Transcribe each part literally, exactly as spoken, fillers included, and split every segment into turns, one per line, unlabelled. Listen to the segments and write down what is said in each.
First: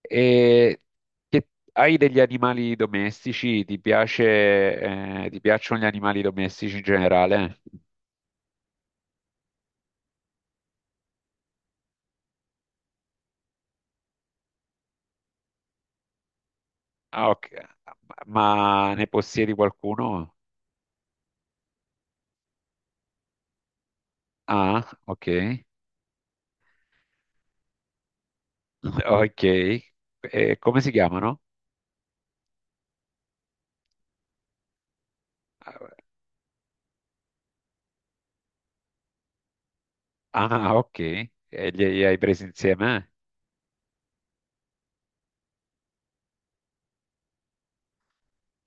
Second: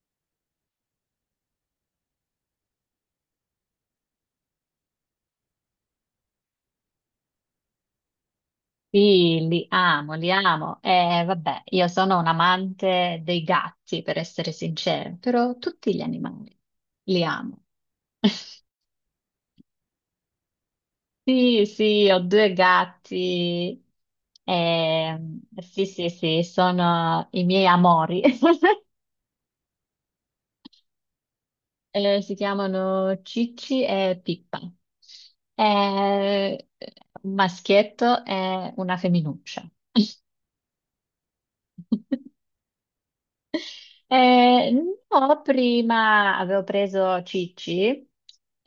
E che hai degli animali domestici? Ti piace, eh, ti piacciono gli animali domestici in generale?
Sì, li amo, li amo. Eh, vabbè, io sono un amante dei gatti, per essere sincera, però tutti gli animali li
Ah, ok.
amo.
Ma ne possiedi qualcuno?
Sì, sì, ho due gatti.
Ah, ok.
Ehm, sì, sì, sì, sono i miei amori.
Ok. E come si chiamano?
Eh, si chiamano Cicci e Pippa. Eh, un maschietto e una femminuccia.
Ah, ok. E li, li hai presi insieme?
Eh, no, prima avevo preso Cicci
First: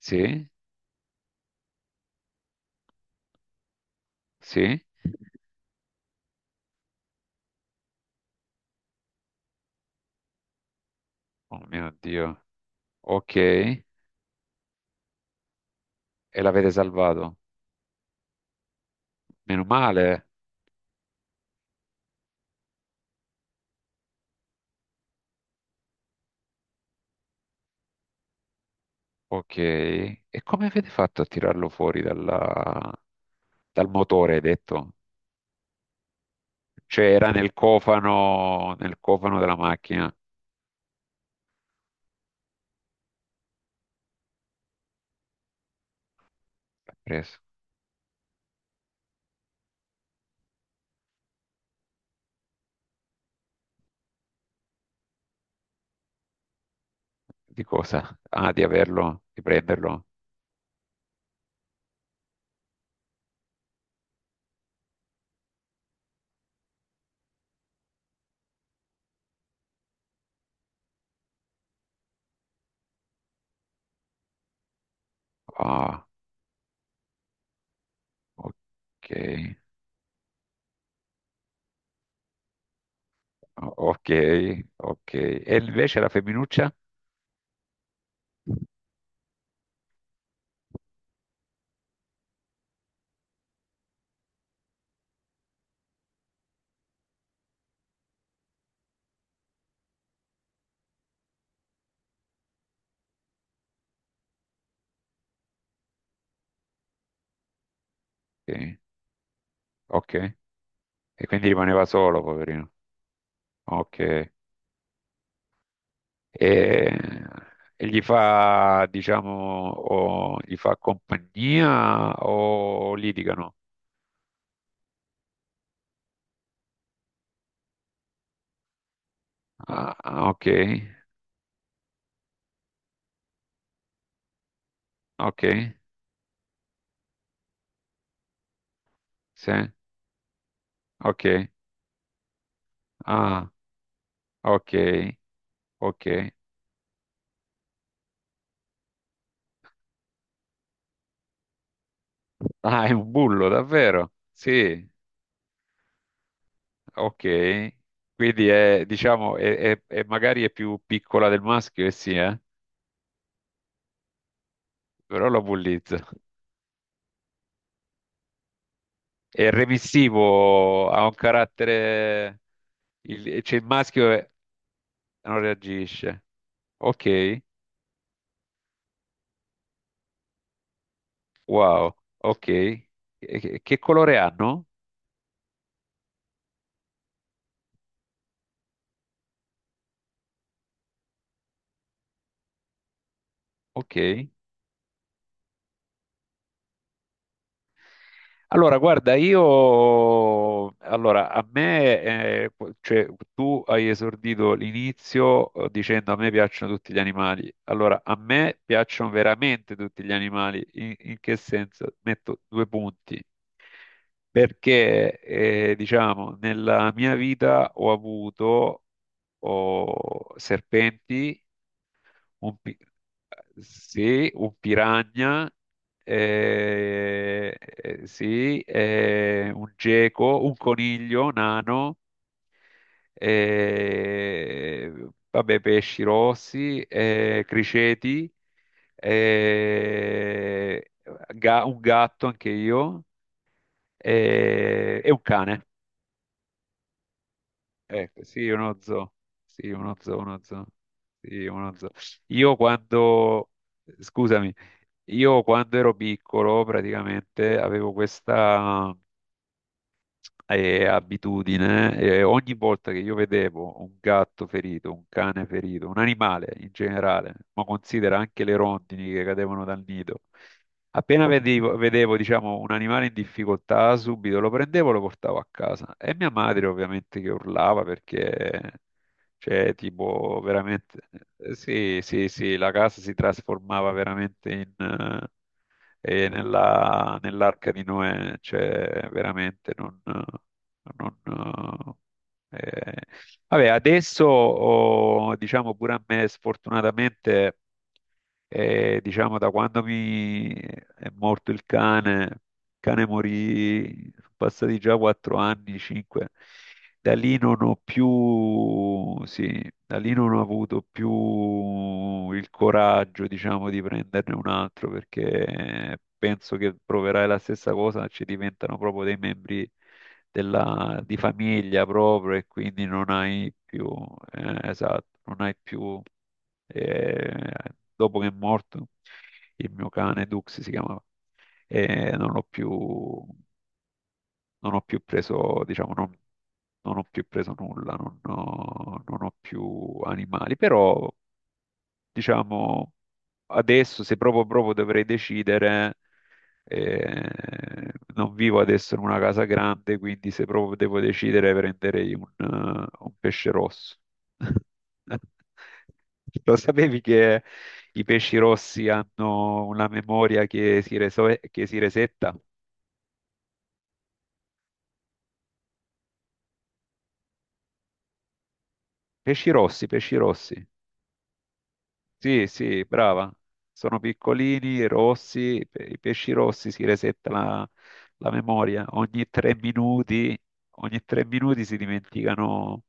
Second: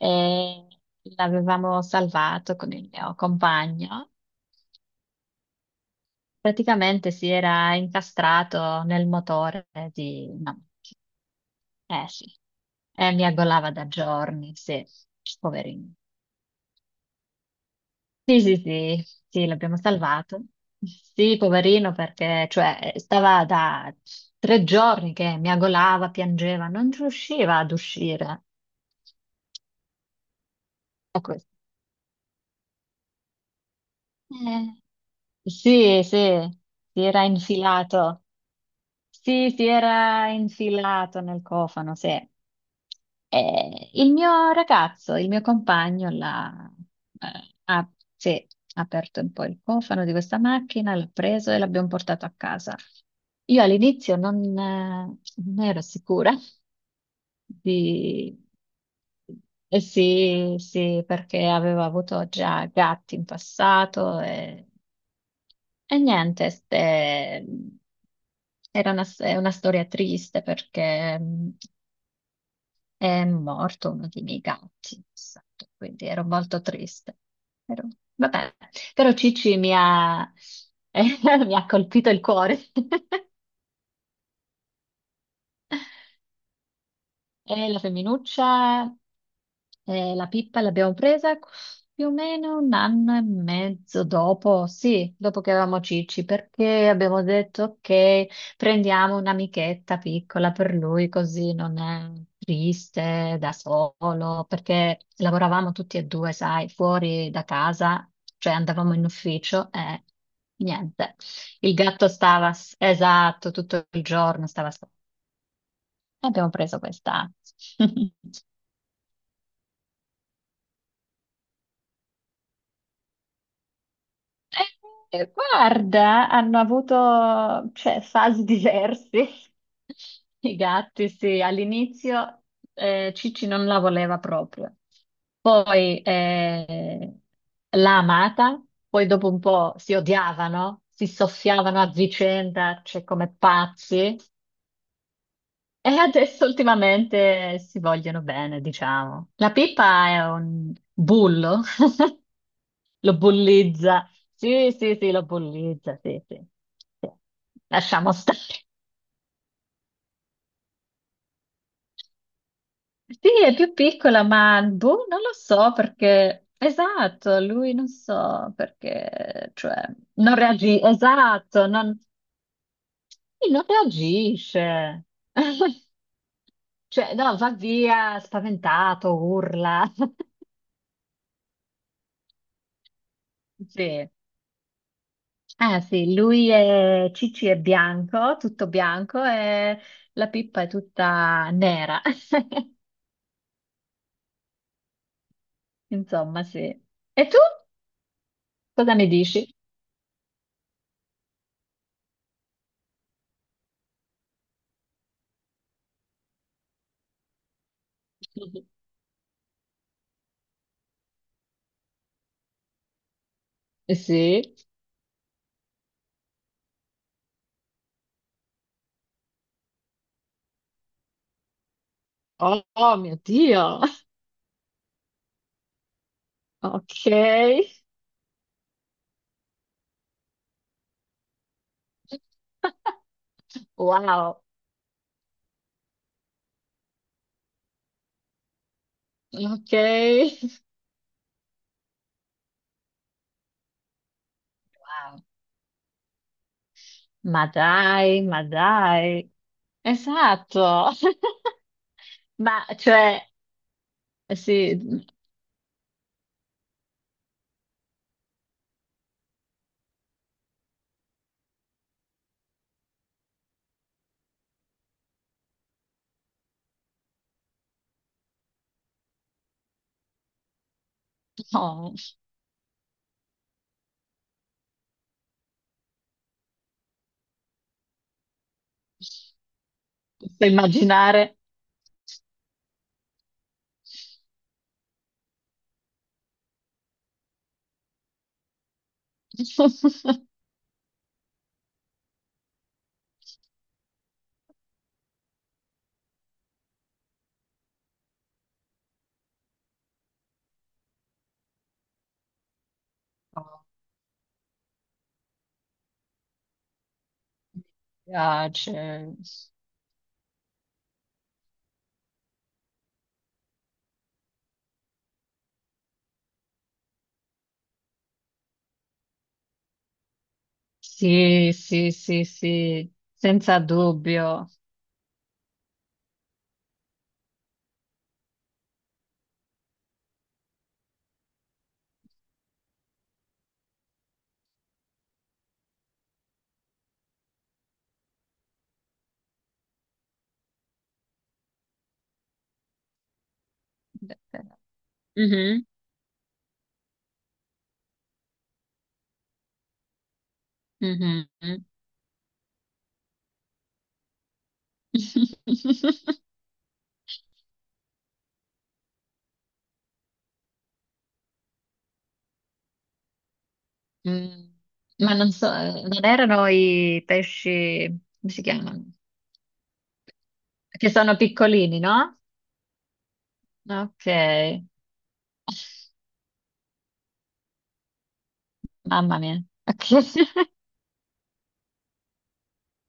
Sì,
l'avevamo salvato con il mio compagno.
sì.
Praticamente si era incastrato nel motore di... No,
Oh mio
eh sì,
Dio.
e mi
Ok.
aggolava
E
da giorni, sì, poverino.
l'avete salvato.
Sì, sì, sì, sì,
Meno
l'abbiamo
male.
salvato. Sì, poverino, perché cioè, stava da tre giorni che mi aggolava, piangeva, non riusciva ad uscire.
Ok, e come avete fatto a tirarlo fuori dalla- dal motore, hai
Eh,
detto?
sì, sì, si
Cioè
era
era nel
infilato.
cofano, nel cofano
Sì,
della
si
macchina.
era infilato nel cofano, sì. Eh, il mio ragazzo, il mio compagno, l'ha,
L'ha preso.
eh, ha, sì, ha aperto un po' il cofano di questa macchina, l'ha preso e l'abbiamo portato a casa. Io all'inizio non, eh, non ero sicura
Di cosa?
di...
Ah, di averlo, di
eh,
prenderlo.
sì, sì, perché avevo avuto già gatti in passato e e niente, ste- era una, è una storia triste perché mm, è morto uno dei miei gatti, esatto, quindi
Ah,
ero molto triste. Ero- vabbè,
ok,
però Cici mi ha, mi ha colpito il cuore.
O- ok, ok. E invece la femminuccia?
E la
Sì,
femminuccia? Eh, la Pippa l'abbiamo presa più o meno un anno e mezzo dopo, sì, dopo che avevamo Cicci, perché abbiamo detto che prendiamo un'amichetta piccola per lui, così non è triste da solo, perché lavoravamo tutti e due, sai, fuori da casa, cioè andavamo in ufficio e
ok.
niente.
E quindi
Il
rimaneva
gatto
solo,
stava,
poverino.
esatto, tutto il
Ok.
giorno stava sotto.
E,
Abbiamo preso questa.
e gli fa, diciamo, o gli fa compagnia o litigano?
Eh, Guarda, hanno avuto, cioè, fasi diverse.
Ah, ah, ok,
I gatti, sì, all'inizio eh, Cicci non la voleva proprio,
ok,
poi eh, l'ha amata, poi dopo un
sì,
po' si odiavano, si
ok.
soffiavano a vicenda, cioè come
Ah.
pazzi,
Ok,
e
ok.
adesso ultimamente si vogliono bene, diciamo. La Pippa è un bullo,
Ah, è un
lo
bullo,
bollizza.
davvero?
Sì,
Sì,
sì, sì, lo bollizza, sì, sì. Sì.
ok.
Lasciamo stare.
Quindi è, diciamo, è, è- è- magari è più piccola del maschio, e sì, eh?
Sì, è più piccola, ma boh, non
Però
lo
lo
so
bullizza.
perché... Esatto, lui non so
È
perché, cioè, non reagisce,
remissivo, ha un
esatto, non,
carattere... Il,
sì,
cioè
non
il maschio è-
reagisce.
non reagisce.
Cioè, no,
Ok,
va via spaventato, urla.
wow, ok. E- Che, che
Sì.
colore hanno?
Ah, sì, lui è Cici è bianco, tutto bianco e la Pippa è tutta nera.
Ok.
Insomma, sì. E tu
Allora,
cosa ne
guarda,
dici?
io, allora, a me, eh, qu- cioè, tu hai esordito l'inizio eh, dicendo a me piacciono tutti gli animali. Allora, a me piacciono veramente tutti gli animali. In, in che senso? Metto due punti.
Eh, sì.
Perché, eh, diciamo, nella mia vita ho avuto oh, serpenti un
Oh,
pi-
oh, mio Dio.
sì, un piranha,
Ok.
eh, eh, sì, eh, un geco, un coniglio nano,
Wow.
eh, vabbè, pesci rossi, eh, criceti,
Ok.
eh, ga- un gatto anche io, eh, e un
Wow.
cane.
Ma dai,
Ecco,
ma
sì, uno zoo,
dai.
sì, uno zoo, uno zoo,
Esatto.
sì, uno zoo. Io
Ma cioè,
quando,
eh
scusami.
sì,
Io quando ero piccolo praticamente avevo questa eh, abitudine, eh, ogni volta che io vedevo un gatto ferito, un cane ferito, un animale in generale, ma considera anche le rondini che cadevano dal nido, appena vedevo,
no,
vedevo, diciamo, un animale in difficoltà, subito lo prendevo e lo portavo a casa. E mia madre ovviamente che urlava perché... Cioè, tipo,
posso
veramente,
immaginare.
eh, sì, sì, sì, la casa si trasformava veramente in, eh, e nella- nell'arca di Noè, cioè veramente non... non eh, vabbè, adesso oh, diciamo pure a me sfortunatamente, eh, diciamo da quando mi è morto il cane, il cane
Oh,
morì, sono passati già quattro anni, cinque. Da lì non
mi
ho
piace.
più, sì, da lì non ho avuto più il coraggio, diciamo, di prenderne un altro perché penso che proverai la stessa cosa, ci diventano proprio dei membri della, di
Sì,
famiglia
sì, sì,
proprio e quindi
sì,
non hai
senza
più,
dubbio.
eh, esatto, non hai più, eh, dopo che è morto il mio cane Dux si chiamava, eh, non l'ho più non ho più preso, diciamo, non, non ho più preso nulla, non ho, non ho più animali, però diciamo adesso se proprio proprio dovrei
Mhm,
decidere, eh, non vivo adesso in una casa grande, quindi se proprio devo
mhm.
decidere prenderei un, eh, un pesce rosso. Lo sapevi che i pesci rossi hanno una memoria che si, reso- che si resetta?
Mm, Ma non so, eh, non erano i pesci, come si chiamano?
Pesci rossi, pesci rossi.
Che sono piccolini, no?
Sì, sì, brava. Sono
Ok,
piccolini, rossi, pe- i pesci rossi si resetta la, la memoria.
mamma
Ogni
mia.
tre minuti, ogni tre minuti si dimenticano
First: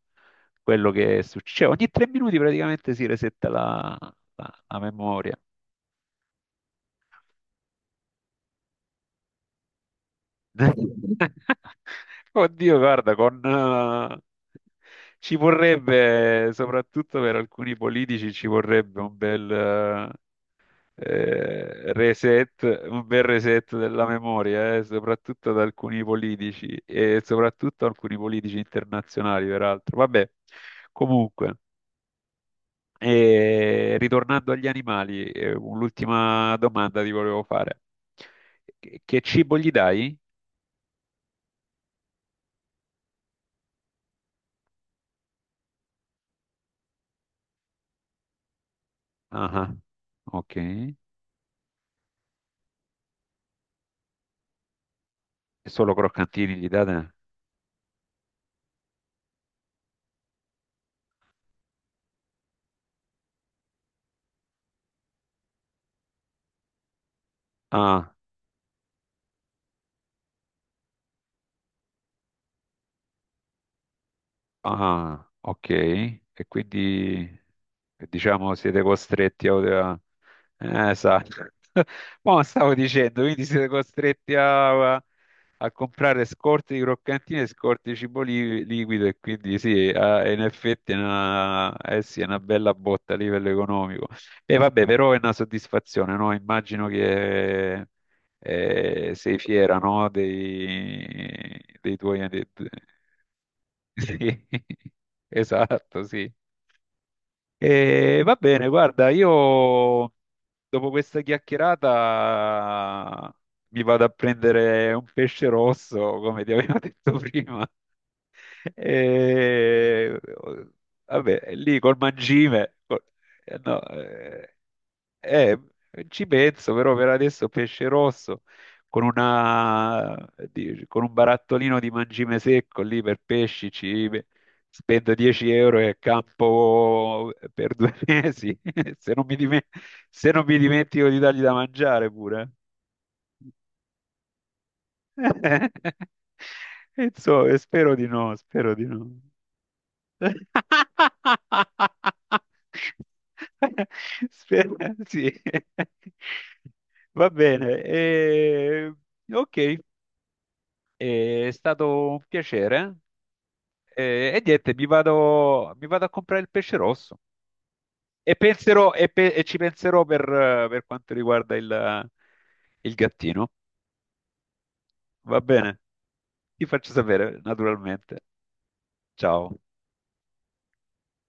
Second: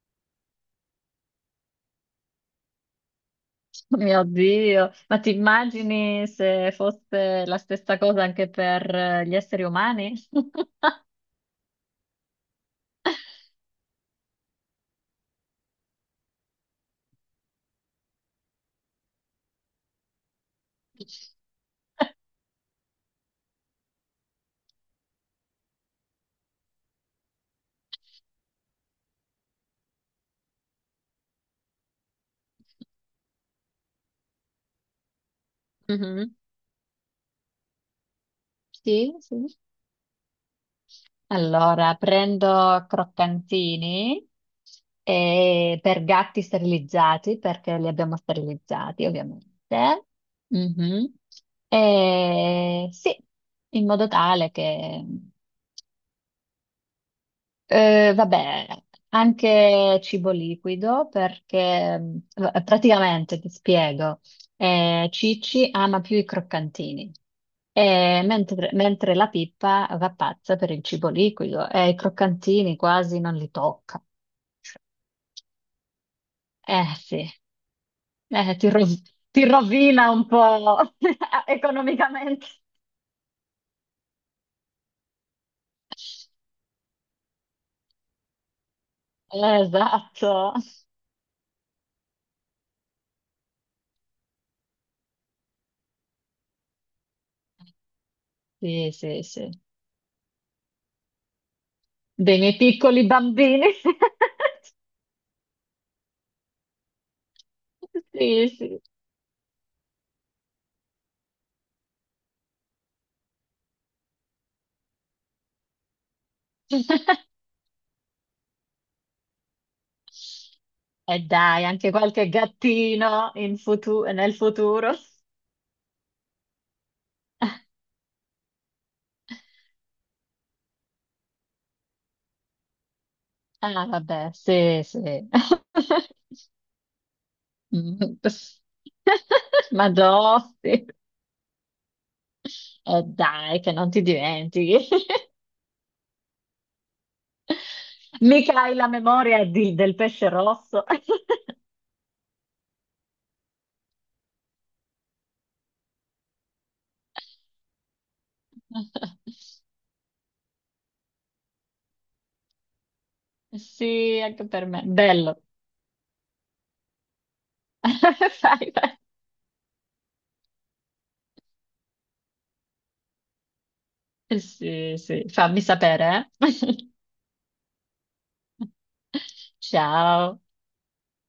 quello che succede. Cioè, ogni tre minuti praticamente si resetta la,
Ok. Mio
la- la
Dio, ma ti
memoria.
immagini se fosse la stessa cosa anche per eh, gli esseri umani?
Oddio, guarda, con, eh, ci vorrebbe, soprattutto per alcuni politici, ci vorrebbe un bel, eh, reset, un bel reset della memoria, eh, soprattutto da alcuni politici e soprattutto alcuni politici internazionali, peraltro. Vabbè, comunque, eh, ritornando agli animali, eh,
Mhm.
l'ultima domanda ti volevo fare. Che,
Sì,
che
sì.
cibo gli dai?
Allora, prendo croccantini eh, per gatti sterilizzati, perché li abbiamo sterilizzati,
Ah, ah,
ovviamente.
ok.
Mhm. E sì, in modo tale che
Solo croccantini gli date?
eh, vabbè, anche cibo liquido perché mh, v- praticamente ti spiego, eh, Cicci ama più i croccantini,
Ah.
eh, mentre, mentre la Pippa va pazza per il cibo liquido e i croccantini quasi non li tocca.
Ah, ok. E
Eh sì,
quindi diciamo
eh, ti,
siete
ro- ti
costretti a... a-
rovina un
Eh,
po'
esatto. Ma
economicamente.
stavo dicendo, quindi siete costretti a, a comprare scorte di croccantini e scorte di cibo li- liquido e quindi
Eh,
sì, eh, in
Esatto,
effetti è una, eh sì, è una bella botta a livello economico. E vabbè, però è una soddisfazione, no? Immagino che
sì,
eh,
sì,
sei
sì,
fiera, no? Dei, dei tuoi...
dei miei piccoli bambini.
Sì, esatto, sì. E va
Sì,
bene,
sì.
guarda, io dopo questa chiacchierata mi vado a prendere un pesce rosso, come ti
E
avevo detto prima. E vabbè,
dai,
lì
anche
col
qualche
mangime, col-
gattino in
eh, no,
futu- nel
eh,
futuro.
eh, ci penso, però per adesso pesce rosso con una, di- con un barattolino di mangime secco lì per pesci,
Ah,
ci
vabbè, sì,
spendo
sì.
dieci euro e campo per due
Mm.
mesi, se non mi dime-
Ma
se non mi
dossi.
dimentico di dargli da mangiare pure.
E dai, che non ti dimentichi.
Insomma, spero di no,
Mica
spero
hai
di
la
no.
memoria di- del pesce rosso.
Spera, sì. Va bene. eh, ok, eh, è stato un piacere.
Sì,
Eh, e
anche per
niente,
me.
mi
Bello.
vado, mi vado a comprare il pesce rosso
Fai,
e,
fai.
penserò, e, pe- e ci penserò per, eh, per quanto riguarda il il gattino.
Sì, sì.
Va
Fammi
bene,
sapere,
ti
eh.
faccio sapere, naturalmente. Ciao.
Ciao.